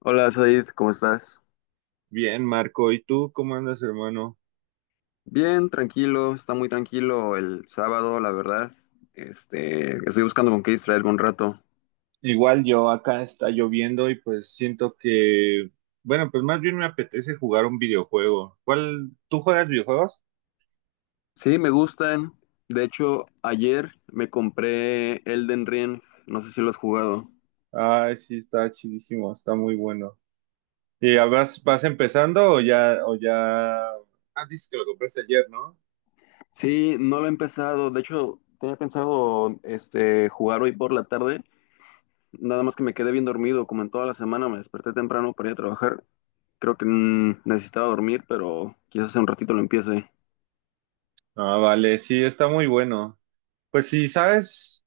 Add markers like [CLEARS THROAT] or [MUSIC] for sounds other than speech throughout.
Hola Said, ¿cómo estás? Bien, Marco, ¿y tú cómo andas, hermano? Bien, tranquilo, está muy tranquilo el sábado, la verdad. Este, estoy buscando con qué distraerme un rato. Igual yo acá está lloviendo y pues siento bueno, pues más bien me apetece jugar un videojuego. ¿Cuál? ¿Tú juegas videojuegos? Sí, me gustan. De hecho, ayer me compré Elden Ring, no sé si lo has jugado. Ay, sí, está chidísimo, está muy bueno. ¿Y ya vas empezando o ya, o ya? Ah, dices que lo compraste ayer, ¿no? Sí, no lo he empezado. De hecho, tenía pensado este jugar hoy por la tarde, nada más que me quedé bien dormido, como en toda la semana me desperté temprano para ir a trabajar. Creo que necesitaba dormir, pero quizás en un ratito lo empiece. Ah, vale, sí, está muy bueno. Pues si sabes,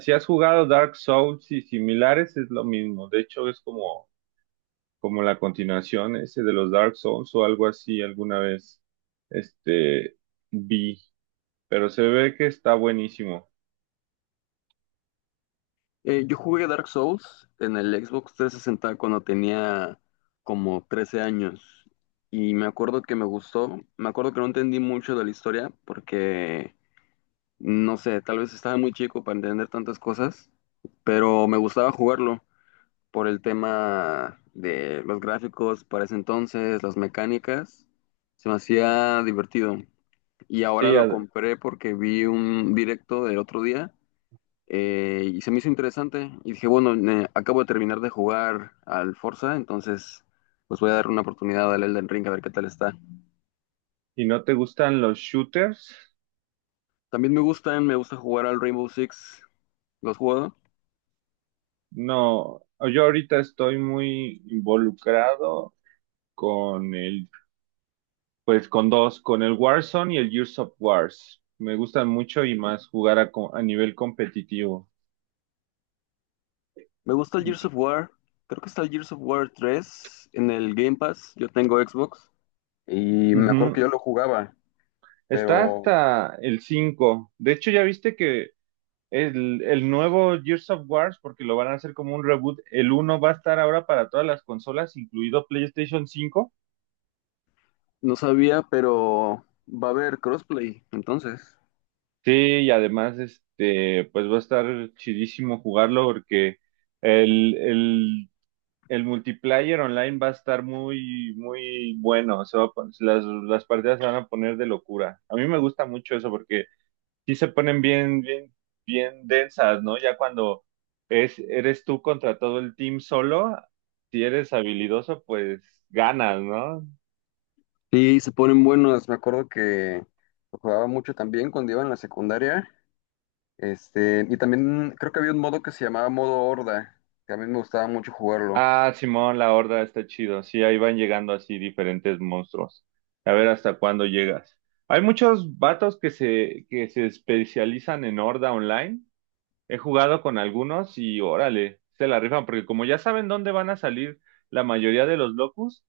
si has jugado Dark Souls y similares, es lo mismo. De hecho, es como la continuación ese de los Dark Souls o algo así alguna vez este vi, pero se ve que está buenísimo. Yo jugué Dark Souls en el Xbox 360 cuando tenía como 13 años y me acuerdo que me gustó, me acuerdo que no entendí mucho de la historia porque, no sé, tal vez estaba muy chico para entender tantas cosas, pero me gustaba jugarlo por el tema de los gráficos para ese entonces, las mecánicas, se me hacía divertido y ahora Sí, lo ad- compré porque vi un directo del otro día, y se me hizo interesante y dije, bueno, acabo de terminar de jugar al Forza, entonces pues voy a dar una oportunidad al Elden Ring a ver qué tal está. ¿Y no te gustan los shooters? También me gustan, me gusta jugar al Rainbow Six, ¿lo has jugado? No, yo ahorita estoy muy involucrado con pues con dos, con el Warzone y el Gears of Wars. Me gustan mucho y más jugar a nivel competitivo. Me gusta el Gears of War, creo que está el Gears of War 3 en el Game Pass, yo tengo Xbox y me acuerdo que yo Ujú. lo jugaba, Está pero hasta el cinco. De hecho, ya viste que el nuevo Gears of Wars, porque lo van a hacer como un reboot, el uno va a estar ahora para todas las consolas, incluido PlayStation cinco. no sabía, pero va a haber crossplay, entonces. Sí, y además, este, pues va a estar chidísimo jugarlo porque el, el, el multiplayer online va a estar muy, muy bueno. Se va a pon- Las partidas se van a poner de locura. A mí me gusta mucho eso porque sí se ponen bien, bien, bien densas, ¿no? Ya cuando eres tú contra todo el team solo, si eres habilidoso, pues ganas, ¿no? Sí, se ponen buenos, me acuerdo que lo jugaba mucho también cuando iba en la secundaria. Este, y también creo que había un modo que se llamaba modo horda, que a mí me gustaba mucho jugarlo. Ah, Simón, la horda está chido. Sí, ahí van llegando así diferentes monstruos. A ver hasta cuándo llegas. Hay muchos vatos que se especializan en horda online. He jugado con algunos y órale, se la rifan, porque como ya saben dónde van a salir la mayoría de los locus.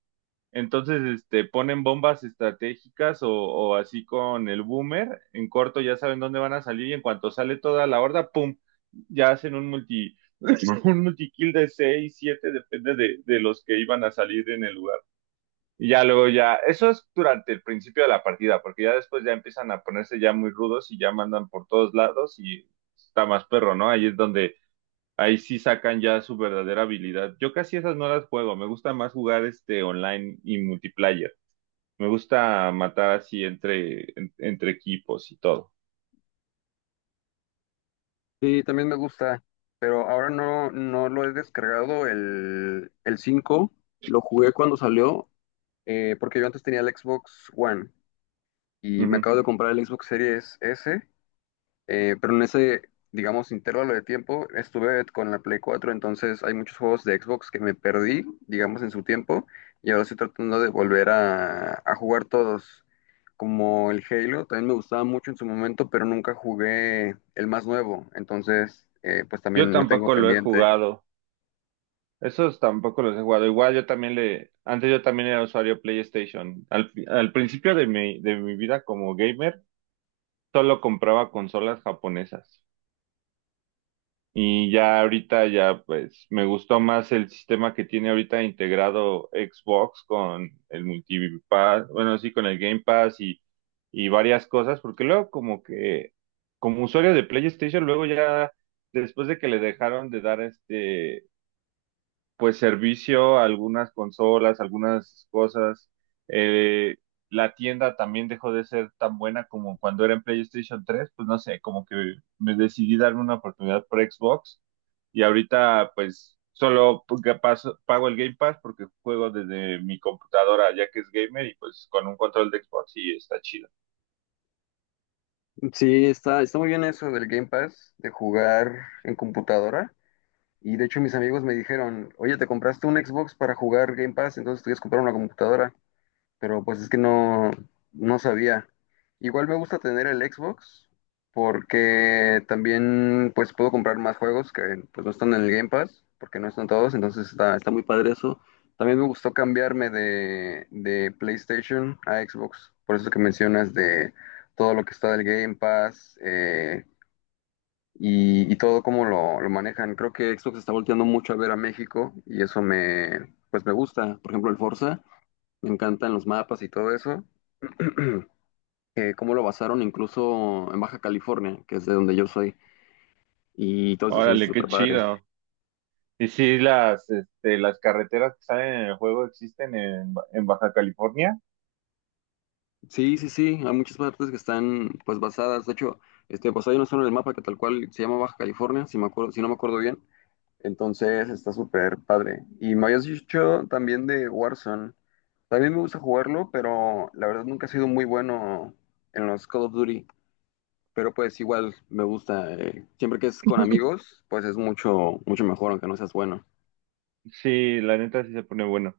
Entonces, este, ponen bombas estratégicas o así con el boomer, en corto ya saben dónde van a salir y en cuanto sale toda la horda, ¡pum! Ya hacen un multi, [LAUGHS] un multikill de 6, 7, depende de los que iban a salir en el lugar. Y ya luego ya, eso es durante el principio de la partida, porque ya después ya empiezan a ponerse ya muy rudos y ya mandan por todos lados y está más perro, ¿no? Ahí es donde, ahí sí sacan ya su verdadera habilidad. Yo casi esas no las juego, me gusta más jugar este online y multiplayer. Me gusta matar así entre equipos y todo. Sí, también me gusta, pero ahora no, no lo he descargado el 5, lo jugué cuando salió, porque yo antes tenía el Xbox One y me Ujú. acabo de comprar el Xbox Series S. Pero en ese, digamos, intervalo de tiempo estuve con la Play 4, entonces hay muchos juegos de Xbox que me perdí, digamos, en su tiempo, y ahora estoy tratando de volver a jugar todos, como el Halo, también me gustaba mucho en su momento, pero nunca jugué el más nuevo, entonces, pues Yo también lo tengo tampoco lo he pendiente. jugado. Esos tampoco los he jugado. Igual yo también le, antes yo también era usuario PlayStation. Al principio de de mi vida como gamer, solo compraba consolas japonesas. Y ya ahorita ya pues me gustó más el sistema que tiene ahorita integrado Xbox con el Multipass, bueno, sí, con el Game Pass y varias cosas, porque luego como que como usuario de PlayStation, luego ya después de que le dejaron de dar este pues servicio, algunas consolas, algunas cosas. Eh, la tienda también dejó de ser tan buena como cuando era en PlayStation tres, pues no sé, como que me decidí darme una oportunidad por Xbox y ahorita pues solo porque pago el Game Pass porque juego desde mi computadora ya que es gamer y pues con un control de Xbox y está chido. Sí, está muy bien eso del Game Pass, de jugar en computadora. Y de hecho mis amigos me dijeron, oye, ¿te compraste un Xbox para jugar Game Pass? Entonces tuvieras que comprar una computadora. Pero pues es que no, no sabía. Igual me gusta tener el Xbox porque también pues puedo comprar más juegos que pues no están en el Game Pass, porque no están todos, entonces está muy padre eso. También me gustó cambiarme de PlayStation a Xbox, por eso que mencionas de todo lo que está del Game Pass, y todo cómo lo manejan. Creo que Xbox está volteando mucho a ver a México y eso me pues me gusta. Por ejemplo, el Forza, me encantan los mapas y todo eso. [CLEARS THROAT] Cómo lo basaron incluso en Baja California, que es de donde yo soy, y todo eso se me hizo Órale, qué súper padre. chido. Y sí, las, este, las carreteras que salen en el juego existen en Baja California. Sí, sí, sí, hay muchas partes que están pues basadas, de hecho, este, pues hay una zona en el mapa que tal cual se llama Baja California, si me acuerdo, si no me acuerdo bien, entonces está súper padre. Y me habías dicho también de Warzone, también me gusta jugarlo, pero la verdad nunca he sido muy bueno en los Call of Duty. Pero pues igual me gusta, siempre que es con amigos, pues es mucho, mucho mejor, aunque no seas bueno. Sí, la neta sí se pone bueno.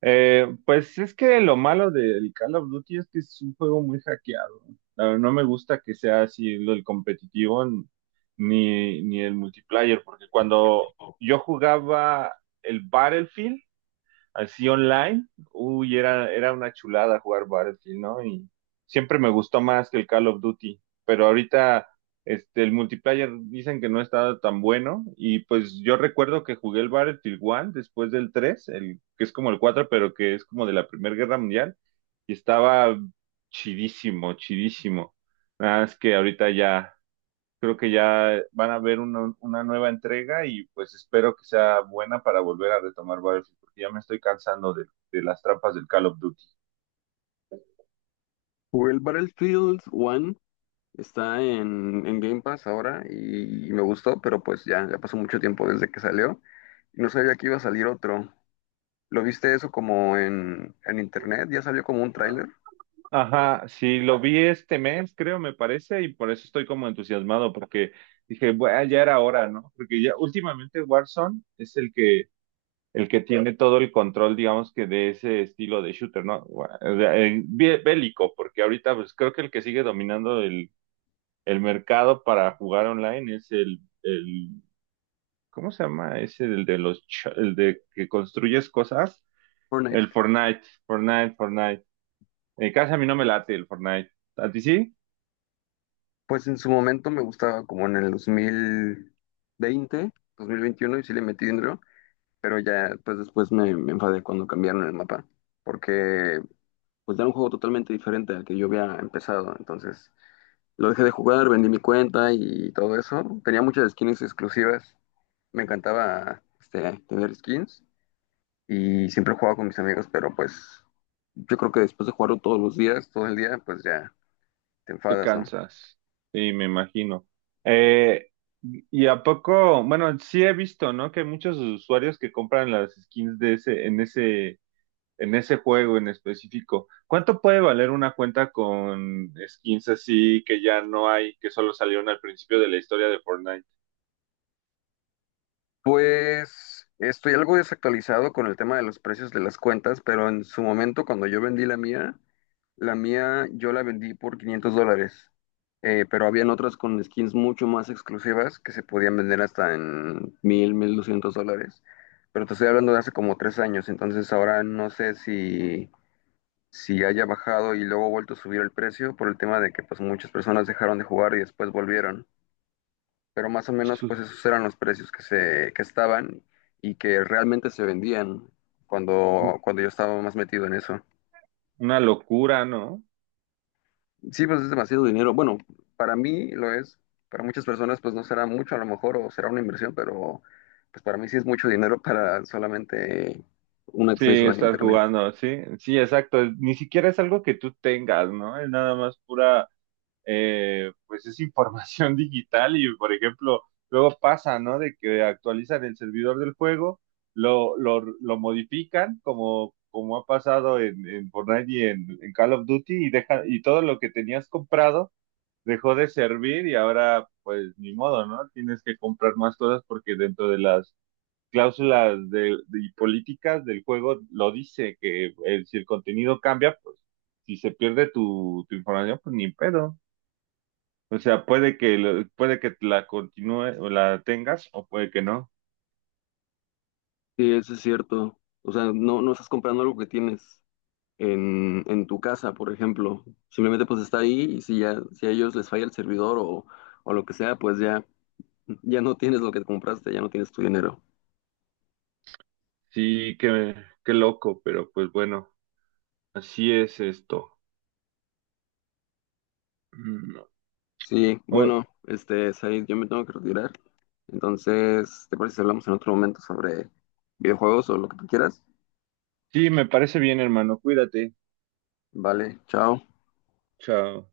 Pues es que lo malo del Call of Duty es que es un juego muy hackeado. Ah, no me gusta que sea así lo del competitivo ni el multiplayer, porque cuando yo jugaba el Battlefield, así online, uy, era, era una chulada jugar Battlefield, ¿no? Y siempre me gustó más que el Call of Duty, pero ahorita este, el multiplayer dicen que no está tan bueno y pues yo recuerdo que jugué el Battlefield 1 después del 3, el, que es como el 4 pero que es como de la Primera Guerra Mundial y estaba chidísimo, chidísimo. Nada más que ahorita ya creo que ya van a ver una nueva entrega y pues espero que sea buena para volver a retomar Battlefield, porque ya me estoy cansando de las trampas del Call of Duty. Jugué el Battlefield 1, está en Game Pass ahora y, me gustó, pero pues ya, ya pasó mucho tiempo desde que salió y no sabía que iba a salir otro. ¿Lo viste eso como en internet? ¿Ya salió como un tráiler? Ajá, sí, lo vi este mes, creo, me parece, y por eso estoy como entusiasmado, porque dije, bueno, ya era hora, ¿no? Porque ya últimamente Warzone es el el que tiene todo el control, digamos que de ese estilo de shooter, ¿no? Bueno, bélico, porque ahorita pues creo que el que sigue dominando el mercado para jugar online es el… ¿Cómo se llama ese del de los el de que construyes cosas? El Fortnite. Fortnite, Fortnite. En casa a mí no me late el Fortnite. ¿A ti sí? Pues en su momento me gustaba como en el 2020, 2021 y sí le metí dinero, pero ya pues después me enfadé cuando cambiaron el mapa, porque pues era un juego totalmente diferente al que yo había empezado, entonces lo dejé de jugar, vendí mi cuenta y todo eso. Tenía muchas skins exclusivas. Me encantaba este, tener skins y siempre jugaba con mis amigos, pero pues yo creo que después de jugarlo todos los días, todo el día, pues ya te Te enfadas, ¿no? cansas. Sí, me imagino. Eh, y a poco, bueno, sí he visto, ¿no? Que hay muchos usuarios que compran las skins de en ese juego en específico. ¿Cuánto puede valer una cuenta con skins así que ya no hay, que solo salieron al principio de la historia de Fortnite? Pues estoy algo desactualizado con el tema de los precios de las cuentas, pero en su momento cuando yo vendí la mía, la mía yo la vendí por $500, pero habían otras con skins mucho más exclusivas que se podían vender hasta en mil doscientos dólares. Pero te estoy hablando de hace como 3 años, entonces ahora no sé si haya bajado y luego vuelto a subir el precio por el tema de que pues muchas personas dejaron de jugar y después volvieron. Pero más o menos pues esos [LAUGHS] eran los precios que estaban y que realmente se vendían cuando yo estaba más metido en eso. Una locura, ¿no? Sí, pues es demasiado dinero. Bueno, para mí lo es. Para muchas personas, pues no será mucho a lo mejor o será una inversión, pero pues para mí sí es mucho dinero para solamente un Sí, acceso a estar internet. jugando, sí, sí, exacto. Ni siquiera es algo que tú tengas, ¿no? Es nada más pura, pues es información [LAUGHS] digital y, por ejemplo, luego pasa, ¿no? De que actualizan el servidor del juego, lo modifican, como, como ha pasado en Fortnite y en Call of Duty, y deja, y todo lo que tenías comprado dejó de servir y ahora, pues, ni modo, ¿no? Tienes que comprar más cosas porque dentro de las cláusulas políticas del juego lo dice, que el, si el contenido cambia, pues si se pierde tu, tu información, pues ni pedo. O sea, puede puede que la continúe o la tengas o puede que no. Sí, eso es cierto. O sea, no, no estás comprando algo que tienes en tu casa, por ejemplo. Simplemente pues está ahí y si ya, si a ellos les falla el servidor o lo que sea, pues ya, ya no tienes lo que compraste, ya no tienes tu dinero. Sí, qué, qué loco, pero pues bueno, así es esto. Mm, Sí, bueno, o- este, Said, yo me tengo que retirar. Entonces, ¿te parece si hablamos en otro momento sobre videojuegos o lo que tú quieras? sí, me parece bien, hermano. Cuídate. Vale, chao. Chao.